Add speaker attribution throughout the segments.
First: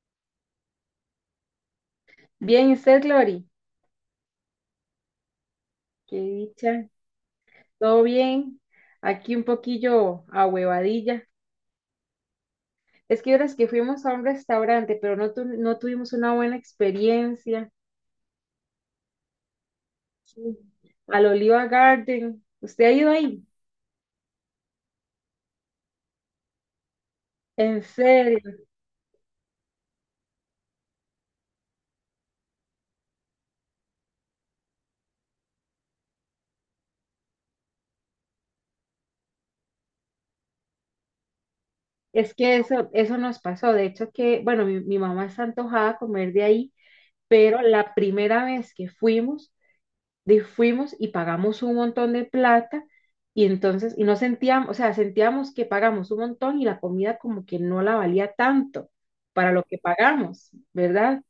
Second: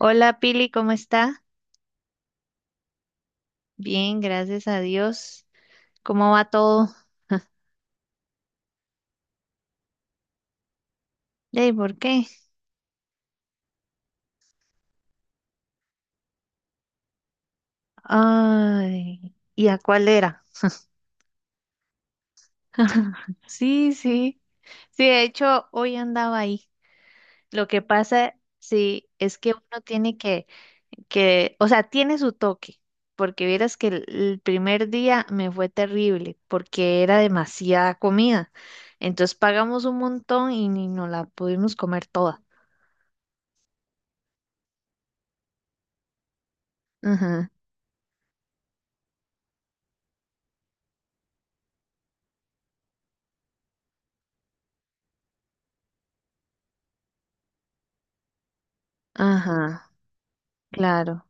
Speaker 1: Hola Pili, ¿cómo está?
Speaker 2: Bien, ¿y usted, Glory?
Speaker 1: Bien, gracias a Dios.
Speaker 2: Qué
Speaker 1: ¿Cómo va
Speaker 2: dicha.
Speaker 1: todo?
Speaker 2: ¿Todo bien? Aquí un poquillo a huevadilla.
Speaker 1: ¿por qué?
Speaker 2: Es que ahora que fuimos a un restaurante, pero no, no tuvimos una buena experiencia.
Speaker 1: Ay, ¿y a cuál era?
Speaker 2: Sí. Al Oliva Garden. ¿Usted ha ido ahí?
Speaker 1: Sí, sí. Sí, de hecho, hoy andaba ahí. Lo que
Speaker 2: ¿En
Speaker 1: pasa,
Speaker 2: serio?
Speaker 1: sí, es que uno tiene que, o sea, tiene su toque, porque vieras que el primer día me fue terrible, porque era demasiada comida. Entonces pagamos un montón y ni nos la pudimos comer
Speaker 2: Es
Speaker 1: toda.
Speaker 2: que eso nos pasó. De hecho, que, bueno, mi mamá está antojada a comer de ahí,
Speaker 1: Ajá,
Speaker 2: pero la primera vez que fuimos, de fuimos y pagamos un montón de plata y entonces, y no sentíamos, o sea, sentíamos que pagamos un montón y la comida como que no la valía tanto para lo que
Speaker 1: ajá,
Speaker 2: pagamos, ¿verdad?
Speaker 1: claro.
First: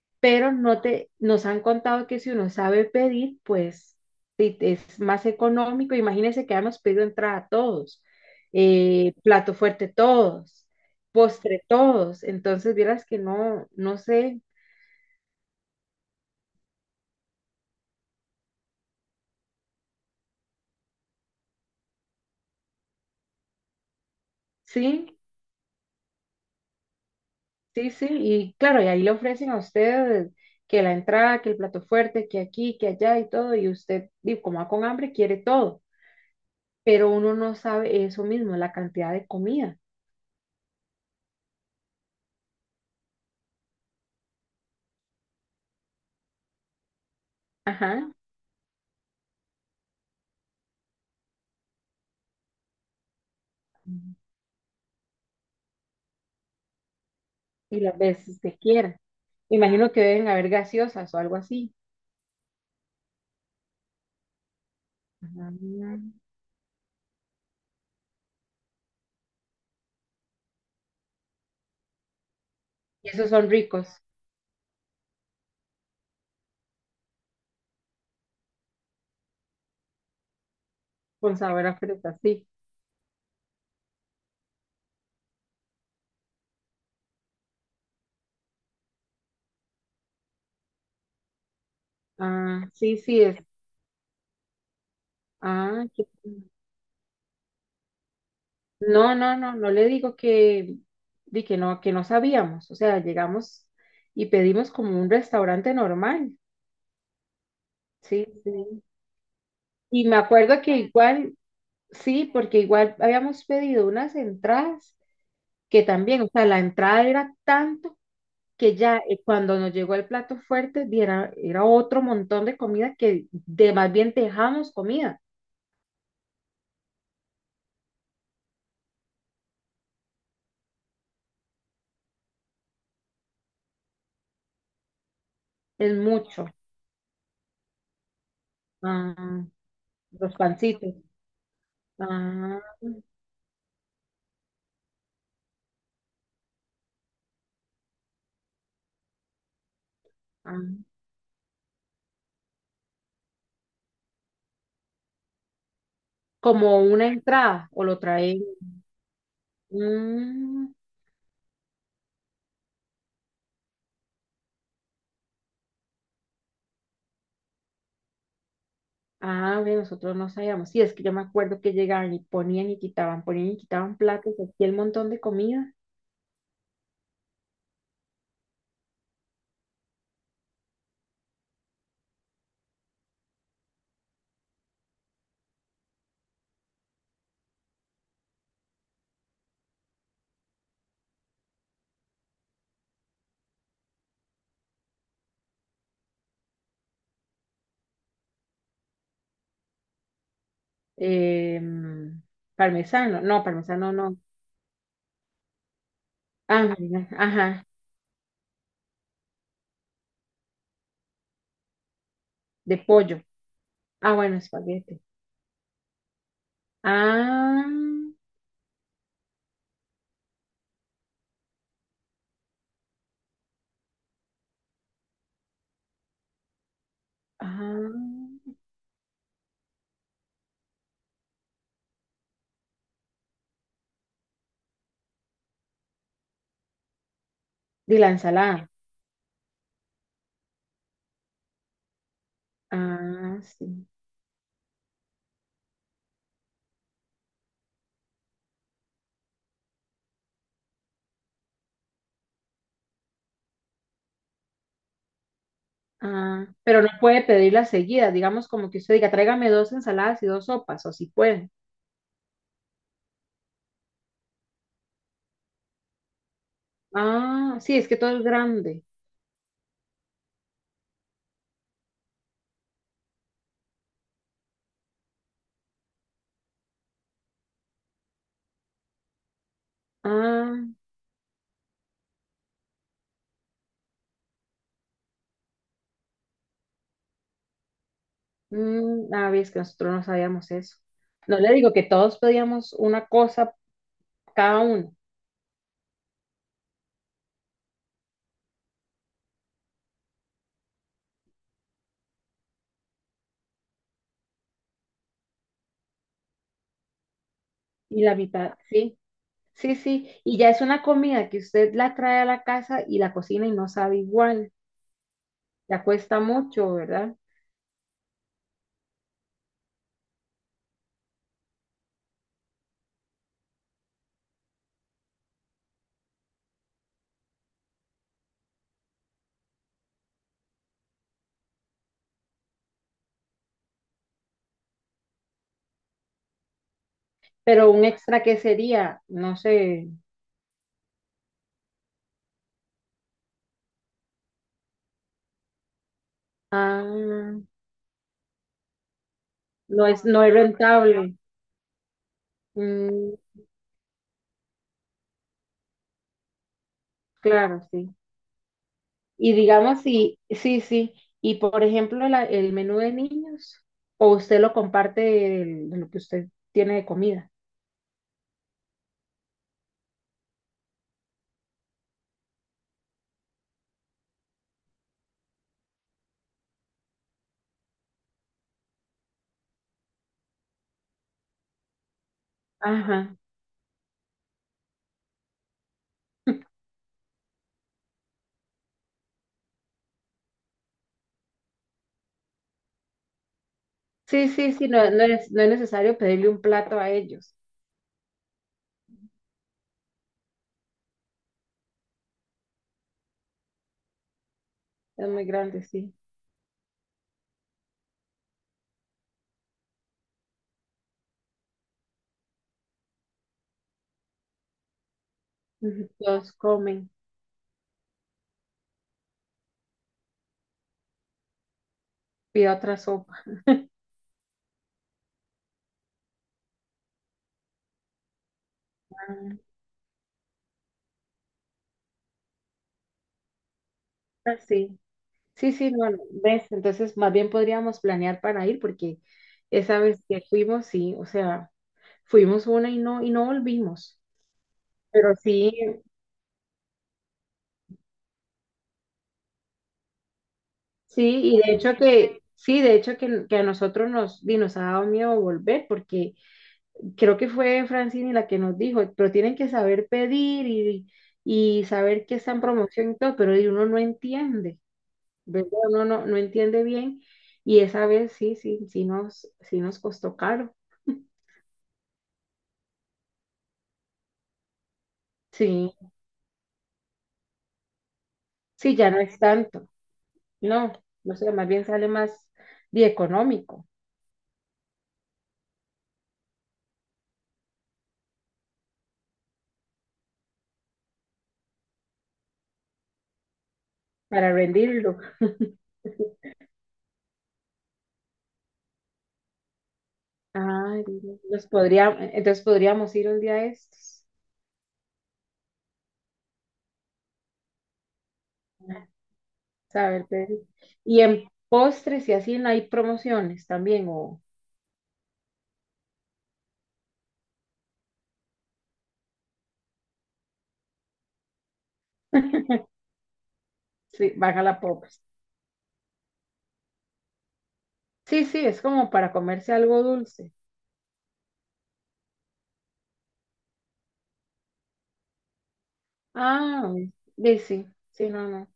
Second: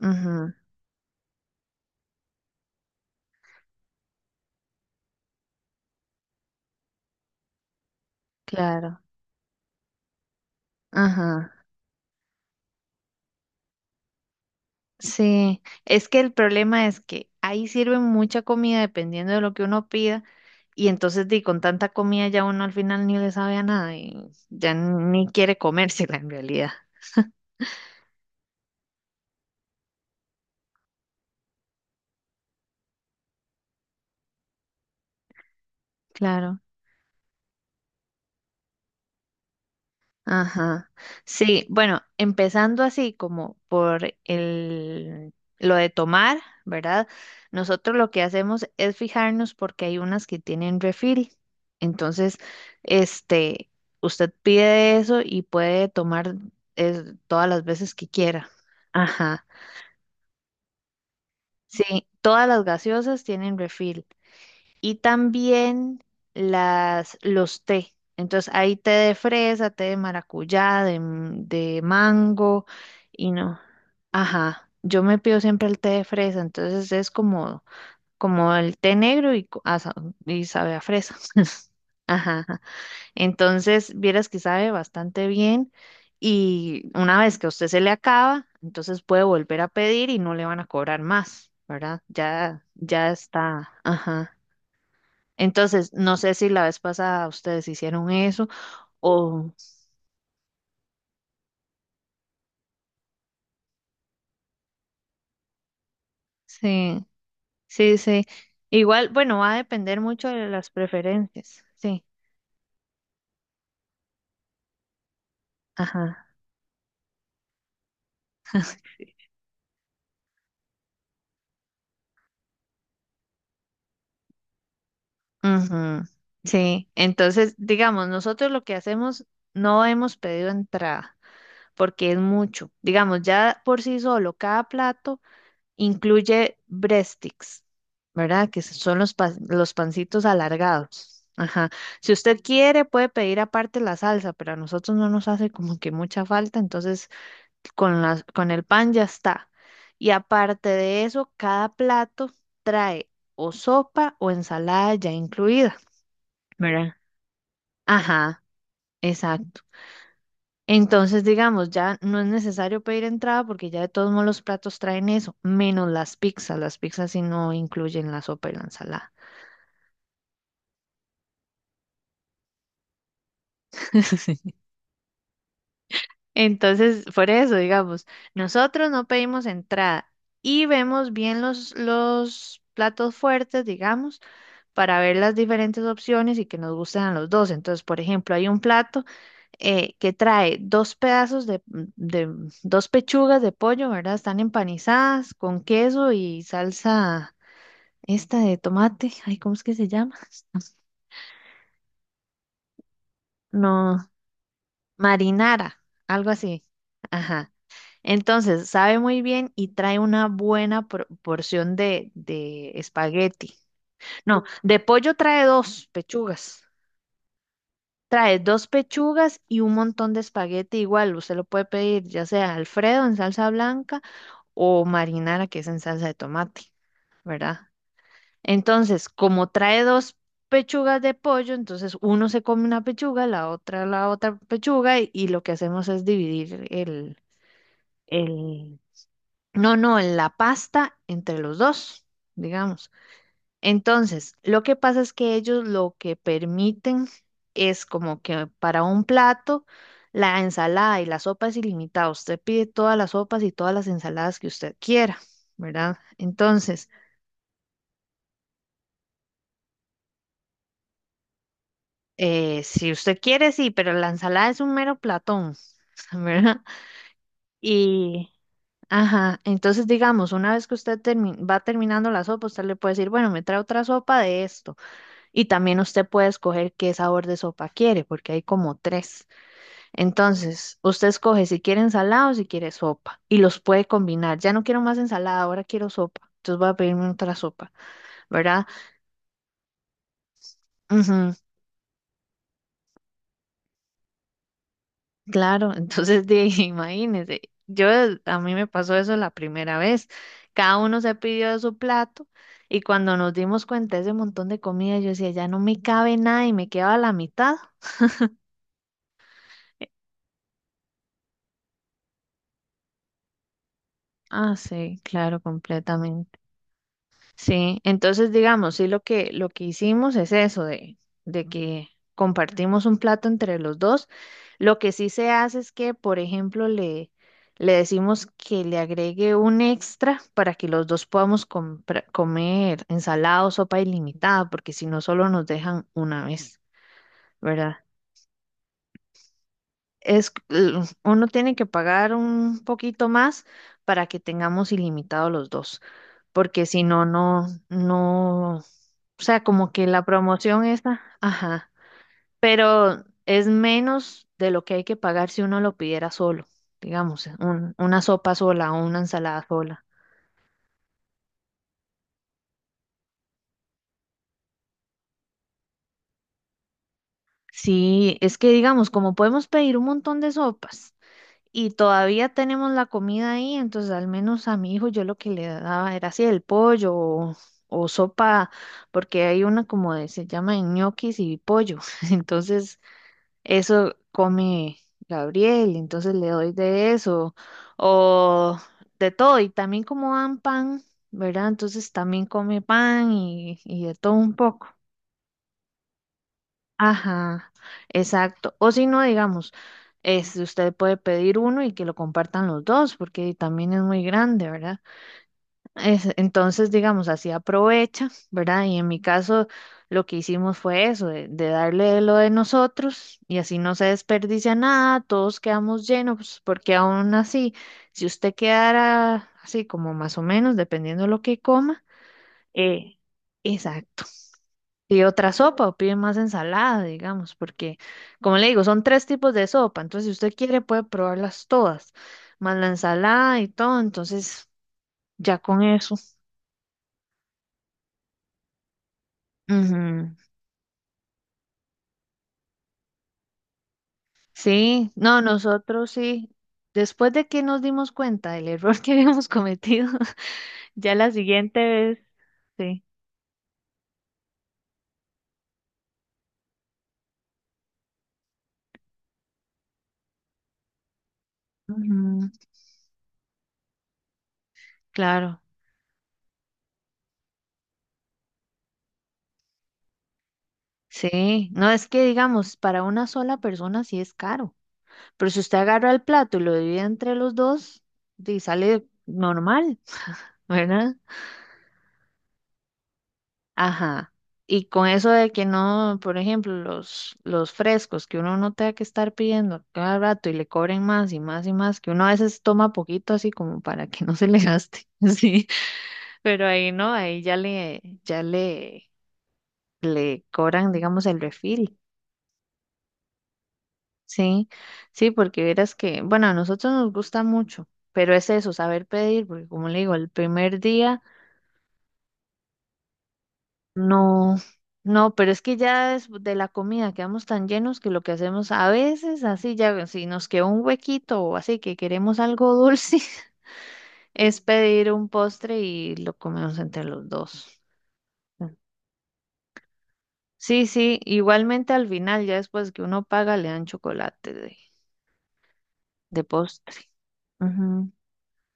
Speaker 1: Ujú,
Speaker 2: Pero no te, nos han contado que si uno sabe pedir, pues sí, es más económico. Imagínense que habíamos pedido entrada todos,
Speaker 1: claro,
Speaker 2: plato fuerte todos,
Speaker 1: ajá,
Speaker 2: postre todos. Entonces, vieras que no, no sé,
Speaker 1: sí, es que el problema es que ahí sirven mucha comida dependiendo de lo que uno pida y entonces di, con tanta comida ya uno al final ni le sabe a nada y ya
Speaker 2: sí.
Speaker 1: ni quiere comérsela en realidad.
Speaker 2: Sí, sí, y claro, y ahí le ofrecen a usted que la entrada, que el plato fuerte, que aquí, que allá y todo, y usted, di, como va con hambre, quiere todo,
Speaker 1: Claro.
Speaker 2: pero uno no sabe eso mismo, la cantidad de comida,
Speaker 1: Ajá. Sí, bueno, empezando así como por lo de tomar, ¿verdad? Nosotros lo
Speaker 2: ajá,
Speaker 1: que hacemos es fijarnos porque hay unas que tienen refil. Entonces, este, usted pide eso y puede tomar todas las
Speaker 2: y
Speaker 1: veces
Speaker 2: las
Speaker 1: que
Speaker 2: veces
Speaker 1: quiera.
Speaker 2: que quiera.
Speaker 1: Ajá.
Speaker 2: Me imagino que deben haber gaseosas o algo así.
Speaker 1: Sí, todas las gaseosas tienen refil y también
Speaker 2: Ajá.
Speaker 1: los té. Entonces hay té de fresa, té de maracuyá, de mango
Speaker 2: Y esos
Speaker 1: y
Speaker 2: son
Speaker 1: no.
Speaker 2: ricos,
Speaker 1: Ajá, yo me pido siempre el té de fresa, entonces es como el té negro y sabe a fresa.
Speaker 2: con sabor a fruta,
Speaker 1: Ajá,
Speaker 2: sí.
Speaker 1: ajá. Entonces vieras que sabe bastante bien y una vez que a usted se le acaba, entonces puede volver a pedir y no le van a cobrar más, ¿verdad? Ya,
Speaker 2: Ah, sí,
Speaker 1: ya
Speaker 2: sí, es.
Speaker 1: está. Ajá.
Speaker 2: Ah,
Speaker 1: Entonces,
Speaker 2: qué.
Speaker 1: no sé si la vez pasada ustedes hicieron eso
Speaker 2: No, no,
Speaker 1: o
Speaker 2: no, no le digo que, di que no sabíamos. O sea, llegamos y pedimos como un restaurante normal,
Speaker 1: sí, sí,
Speaker 2: sí,
Speaker 1: sí.
Speaker 2: sí.
Speaker 1: Igual, bueno, va a depender
Speaker 2: Y me
Speaker 1: mucho de
Speaker 2: acuerdo
Speaker 1: las
Speaker 2: que igual,
Speaker 1: preferencias. Sí,
Speaker 2: sí, porque igual habíamos pedido unas entradas que también,
Speaker 1: ajá.
Speaker 2: o sea, la entrada era tanto que ya cuando nos llegó el plato fuerte, di, era, era otro montón de comida que de más bien dejamos comida.
Speaker 1: Ujú. Sí, entonces, digamos, nosotros lo que hacemos no hemos pedido entrada porque es mucho. Digamos, ya por sí solo, cada plato.
Speaker 2: Es mucho.
Speaker 1: Incluye breadsticks, ¿verdad? Que son los, pa-
Speaker 2: Ah,
Speaker 1: los pancitos
Speaker 2: los pancitos.
Speaker 1: alargados. Ajá. Si usted
Speaker 2: Ah,
Speaker 1: quiere, puede pedir aparte la salsa, pero a nosotros no nos hace como que mucha falta, entonces con el pan ya está. Y aparte
Speaker 2: ah,
Speaker 1: de eso, cada plato trae o sopa o ensalada ya incluida,
Speaker 2: como
Speaker 1: ¿verdad?
Speaker 2: una entrada o lo
Speaker 1: Ajá,
Speaker 2: traen.
Speaker 1: exacto.
Speaker 2: mm,
Speaker 1: Entonces, digamos, ya no es necesario pedir entrada porque ya de todos modos los platos traen eso, menos las pizzas. Las pizzas sí no incluyen la sopa y la ensalada.
Speaker 2: ah, ve, nosotros no sabíamos. Sí, es que yo me acuerdo que llegaban y ponían y quitaban platos, aquí el montón de comida.
Speaker 1: Entonces, por eso, digamos, nosotros no pedimos entrada y vemos bien los platos fuertes, digamos, para ver las diferentes opciones y que nos gusten a los dos. Entonces, por ejemplo, hay un plato que trae dos pedazos de dos pechugas de pollo, ¿verdad? Están empanizadas con queso y salsa, esta de tomate, ay, ¿cómo es que se llama?
Speaker 2: Em, Parmesano, no, parmesano
Speaker 1: No,
Speaker 2: no.
Speaker 1: marinara, algo
Speaker 2: Ah,
Speaker 1: así.
Speaker 2: marina,
Speaker 1: Ajá.
Speaker 2: ajá,
Speaker 1: Entonces, sabe muy bien y trae una buena porción de
Speaker 2: de pollo.
Speaker 1: espagueti.
Speaker 2: Ah, bueno,
Speaker 1: No, de
Speaker 2: espagueti.
Speaker 1: pollo trae dos pechugas.
Speaker 2: Ah,
Speaker 1: Trae dos pechugas y un montón de espagueti igual. Usted lo puede pedir ya sea Alfredo en salsa blanca o marinara que es en salsa de tomate, ¿verdad?
Speaker 2: ah,
Speaker 1: Entonces, como trae dos pechugas de pollo, entonces uno se come una pechuga, la otra pechuga y, lo que hacemos es dividir
Speaker 2: de la ensalada.
Speaker 1: el, no, no, la pasta entre los dos, digamos.
Speaker 2: Ah, sí.
Speaker 1: Entonces, lo que pasa es que ellos lo que permiten es como que para un plato, la ensalada y la sopa es ilimitada. Usted pide todas las sopas y todas las ensaladas que usted quiera, ¿verdad?
Speaker 2: Ah, pero
Speaker 1: Entonces,
Speaker 2: no puede pedirlas seguidas, digamos como que usted diga, tráigame dos ensaladas y dos sopas, o si puede.
Speaker 1: si usted quiere, sí, pero la ensalada es un mero platón, ¿verdad?
Speaker 2: Ah, sí, es que todo es
Speaker 1: Y,
Speaker 2: grande.
Speaker 1: ajá, entonces digamos, una vez que usted va terminando la sopa, usted le puede decir, bueno, me trae otra sopa de esto. Y también usted puede escoger qué sabor de sopa quiere, porque hay como tres.
Speaker 2: Ah,
Speaker 1: Entonces, usted escoge si quiere ensalada o si quiere sopa y los puede combinar. Ya no quiero más ensalada, ahora quiero sopa. Entonces voy a pedirme otra sopa, ¿verdad?
Speaker 2: ah, ves que nosotros no sabíamos eso.
Speaker 1: Ujú.
Speaker 2: No le digo que todos pedíamos una cosa cada uno
Speaker 1: Claro, entonces imagínense, yo a mí me pasó eso la primera vez. Cada uno se pidió de su plato y cuando nos dimos cuenta de ese montón de comida, yo decía, ya no me cabe nada y me quedaba la mitad.
Speaker 2: y la mitad, sí, sí, sí. Y ya es una comida que usted la trae a la casa y la cocina y no sabe igual.
Speaker 1: Ah, sí, claro,
Speaker 2: Ya cuesta
Speaker 1: completamente.
Speaker 2: mucho, ¿verdad?
Speaker 1: Sí, entonces digamos, sí, lo que hicimos es eso, de que compartimos un plato entre los dos. Lo que sí se hace es que, por ejemplo, le decimos que le agregue un extra para que los dos podamos comer ensalada o sopa ilimitada, porque si no, solo nos dejan una vez,
Speaker 2: Pero
Speaker 1: ¿verdad?
Speaker 2: un extra que sería, no sé,
Speaker 1: Uno tiene que pagar un poquito más para que tengamos ilimitado los dos porque si no,
Speaker 2: ah,
Speaker 1: no, no, o sea, como
Speaker 2: no
Speaker 1: que
Speaker 2: es,
Speaker 1: la
Speaker 2: no es
Speaker 1: promoción esa,
Speaker 2: rentable.
Speaker 1: ajá, pero
Speaker 2: Mm,
Speaker 1: es menos de lo que hay que pagar si uno lo pidiera solo, digamos,
Speaker 2: claro,
Speaker 1: un-
Speaker 2: sí.
Speaker 1: una sopa sola o una
Speaker 2: Y
Speaker 1: ensalada
Speaker 2: digamos,
Speaker 1: sola.
Speaker 2: si, sí, sí. Y por ejemplo, el menú de niños, o usted lo comparte de lo que usted tiene de comida.
Speaker 1: Sí, es que digamos, como podemos pedir un montón de sopas y todavía tenemos la comida ahí, entonces al menos a mi hijo yo lo que le daba era así el pollo o sopa, porque hay una como se llama ñoquis y pollo, entonces
Speaker 2: Ajá.
Speaker 1: eso come Gabriel, entonces le doy de eso, o de todo, y también como dan pan, ¿verdad? Entonces también come pan y de todo
Speaker 2: Sí,
Speaker 1: un
Speaker 2: sí, sí,
Speaker 1: poco.
Speaker 2: no, no es, no es necesario pedirle un plato a ellos.
Speaker 1: Ajá, exacto. O si no, digamos, este, usted puede pedir uno y que lo compartan los dos, porque también es muy grande, ¿verdad?
Speaker 2: Es muy grande, sí.
Speaker 1: Entonces, digamos, así aprovecha, ¿verdad? Y en mi caso, lo que hicimos fue eso, de darle lo de nosotros y así no se desperdicia nada, todos quedamos
Speaker 2: Ujú. Todos
Speaker 1: llenos, porque
Speaker 2: comen,
Speaker 1: aún así, si usted quedara así como más o menos, dependiendo de lo que coma,
Speaker 2: pide otra
Speaker 1: eh,
Speaker 2: sopa.
Speaker 1: exacto. Pide otra sopa o pide más ensalada, digamos, porque, como le digo, son tres
Speaker 2: Ah,
Speaker 1: tipos de sopa, entonces si usted quiere puede probarlas todas, más la ensalada y todo, entonces
Speaker 2: sí.
Speaker 1: ya
Speaker 2: Sí,
Speaker 1: con
Speaker 2: sí, no,
Speaker 1: eso.
Speaker 2: no, ves, entonces más bien podríamos planear para ir porque esa vez
Speaker 1: Ujú.
Speaker 2: que fuimos, sí, o sea, fuimos una y no volvimos.
Speaker 1: Sí,
Speaker 2: Pero
Speaker 1: no,
Speaker 2: sí,
Speaker 1: nosotros sí. Después de que nos dimos cuenta del error que habíamos cometido, ya la
Speaker 2: sí, y de
Speaker 1: siguiente
Speaker 2: hecho
Speaker 1: vez,
Speaker 2: que, sí, de
Speaker 1: sí.
Speaker 2: hecho que a nosotros nos, di, nos ha dado miedo volver, porque creo que fue Francini la que nos dijo, pero tienen que saber pedir y saber que
Speaker 1: Ujú,
Speaker 2: está en promoción y todo, pero di, uno no entiende,
Speaker 1: claro,
Speaker 2: ¿verdad? Uno no, no entiende bien, y esa vez sí, sí, sí nos costó caro.
Speaker 1: sí. No es que digamos, para una sola persona sí es caro, pero si usted
Speaker 2: Sí,
Speaker 1: agarra el plato y lo divide entre los dos, di,
Speaker 2: sí,
Speaker 1: sale
Speaker 2: ya no es tanto.
Speaker 1: normal,
Speaker 2: No,
Speaker 1: ¿verdad?
Speaker 2: no sé, más bien sale más di, económico
Speaker 1: Ajá. Y con eso de que no, por ejemplo, los frescos que uno no tenga que estar pidiendo cada rato y le cobren más y más y más, que uno a veces toma poquito así como para que no se
Speaker 2: para
Speaker 1: le gaste,
Speaker 2: rendirlo.
Speaker 1: sí, pero ahí no, ahí ya le cobran,
Speaker 2: Ah,
Speaker 1: digamos, el
Speaker 2: los
Speaker 1: refil,
Speaker 2: podría, entonces podríamos ir un día de estos.
Speaker 1: sí, sí, porque verás que, bueno, a nosotros nos gusta mucho, pero es eso, saber pedir, porque como le
Speaker 2: A
Speaker 1: digo,
Speaker 2: ver,
Speaker 1: el
Speaker 2: Pedro.
Speaker 1: primer
Speaker 2: Y
Speaker 1: día.
Speaker 2: en postres y así no hay promociones también, o
Speaker 1: No, no, pero es que ya es de la comida quedamos tan llenos que lo que hacemos a veces, así ya, si nos queda un huequito o así que queremos algo dulce,
Speaker 2: sí,
Speaker 1: es
Speaker 2: baja la
Speaker 1: pedir
Speaker 2: popes.
Speaker 1: un postre y lo comemos entre los dos.
Speaker 2: Sí, sí, es como para comerse algo dulce.
Speaker 1: Sí, sí, igualmente al final, ya después que uno paga, le dan chocolate de
Speaker 2: Ah,
Speaker 1: postre.
Speaker 2: ve, sí, sí, sí, no, no.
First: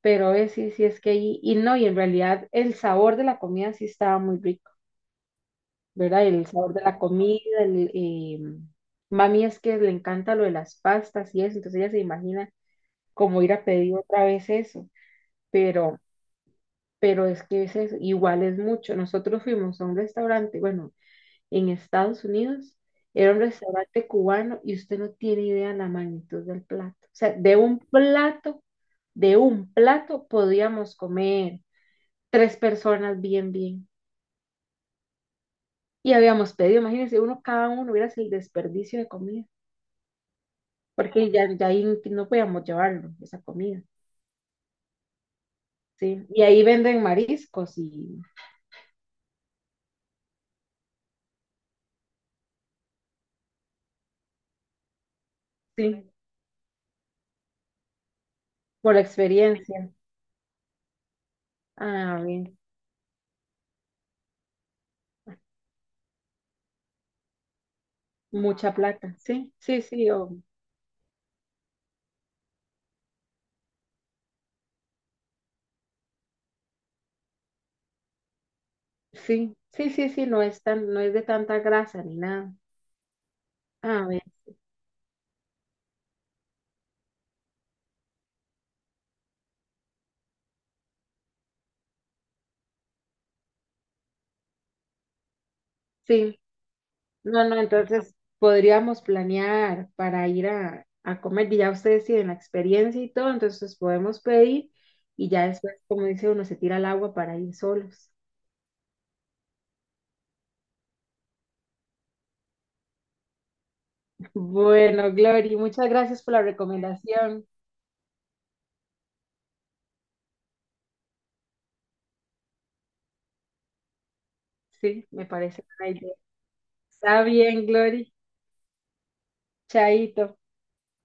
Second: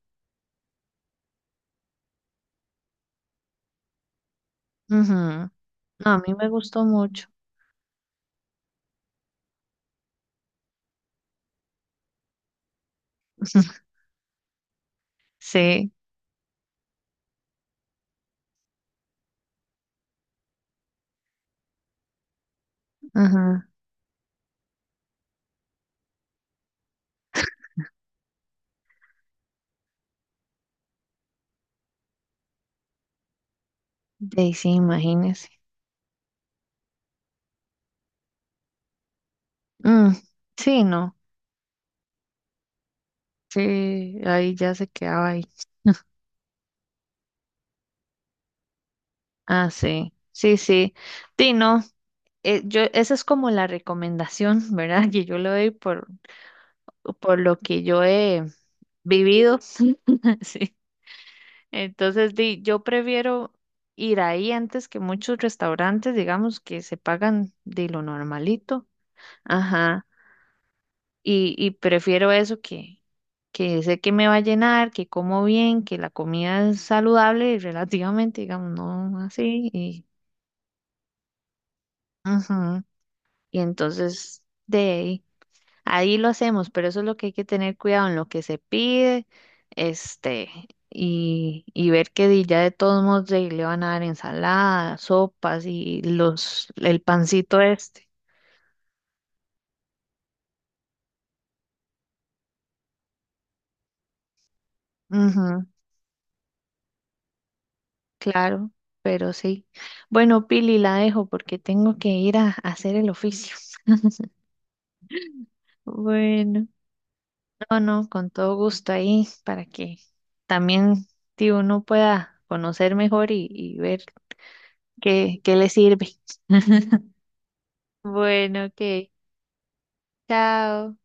Speaker 2: Pero es, sí, sí, es que ahí, y no, y en realidad el sabor de la comida sí estaba muy rico,
Speaker 1: Ujú, ujú. No, a
Speaker 2: ¿verdad?
Speaker 1: mí
Speaker 2: El
Speaker 1: me
Speaker 2: sabor de
Speaker 1: gustó
Speaker 2: la
Speaker 1: mucho.
Speaker 2: comida, el, mami es que le encanta lo de las pastas y eso, entonces ella se imagina como ir a pedir otra vez eso.
Speaker 1: Sí,
Speaker 2: pero, pero es que ese es igual es mucho. Nosotros fuimos a un restaurante, bueno, en Estados Unidos, era un
Speaker 1: ajá.
Speaker 2: restaurante cubano y usted no tiene idea la magnitud del plato. O sea, de un plato podíamos comer tres personas bien, bien.
Speaker 1: De ahí sí, imagínese.
Speaker 2: Y habíamos pedido, imagínense, uno cada uno, hubiera el desperdicio de comida,
Speaker 1: Mm, sí, no.
Speaker 2: porque ya, ya ahí no podíamos llevarlo, esa comida,
Speaker 1: Sí, ahí ya se quedaba ahí.
Speaker 2: ¿sí? Y ahí venden mariscos y,
Speaker 1: Ah, sí, sí, sí. Sí, no, esa es como la recomendación, ¿verdad? Que yo le doy
Speaker 2: sí,
Speaker 1: por lo que yo he
Speaker 2: por la
Speaker 1: vivido.
Speaker 2: experiencia.
Speaker 1: Sí.
Speaker 2: Ah,
Speaker 1: Entonces,
Speaker 2: bien.
Speaker 1: di, yo prefiero ir ahí antes que muchos restaurantes, digamos, que se pagan de lo
Speaker 2: Mucha
Speaker 1: normalito.
Speaker 2: plata, sí, sí,
Speaker 1: Ajá.
Speaker 2: sí, o,
Speaker 1: Y prefiero eso que, sé que me va a llenar, que como bien, que la comida es saludable relativamente, digamos, no
Speaker 2: sí,
Speaker 1: así.
Speaker 2: sí, sí, sí, no es tan, no es de tanta grasa ni nada.
Speaker 1: Ujú. Y
Speaker 2: A ver,
Speaker 1: entonces de ahí, ahí lo hacemos, pero eso es lo que hay que tener cuidado en lo que se pide, este, y ver que ya de todos modos de ahí le van a dar ensaladas, sopas y
Speaker 2: sí,
Speaker 1: el
Speaker 2: no, no,
Speaker 1: pancito este.
Speaker 2: entonces podríamos planear para ir a comer y ya ustedes tienen la experiencia y todo, entonces podemos pedir y ya
Speaker 1: Ujú,
Speaker 2: después, como dice uno, se tira al agua para ir solos.
Speaker 1: claro, pero sí. Bueno, Pili, la dejo porque tengo que ir a hacer el oficio.
Speaker 2: Bueno, Glory, muchas gracias por la
Speaker 1: Bueno,
Speaker 2: recomendación.
Speaker 1: no, no, con todo gusto ahí para que también, tío, uno pueda conocer mejor y ver.
Speaker 2: Sí, me
Speaker 1: Que
Speaker 2: parece
Speaker 1: le
Speaker 2: una
Speaker 1: sirve.
Speaker 2: idea. Está bien, Glory.
Speaker 1: Bueno, ok.
Speaker 2: Chaito.
Speaker 1: Chao.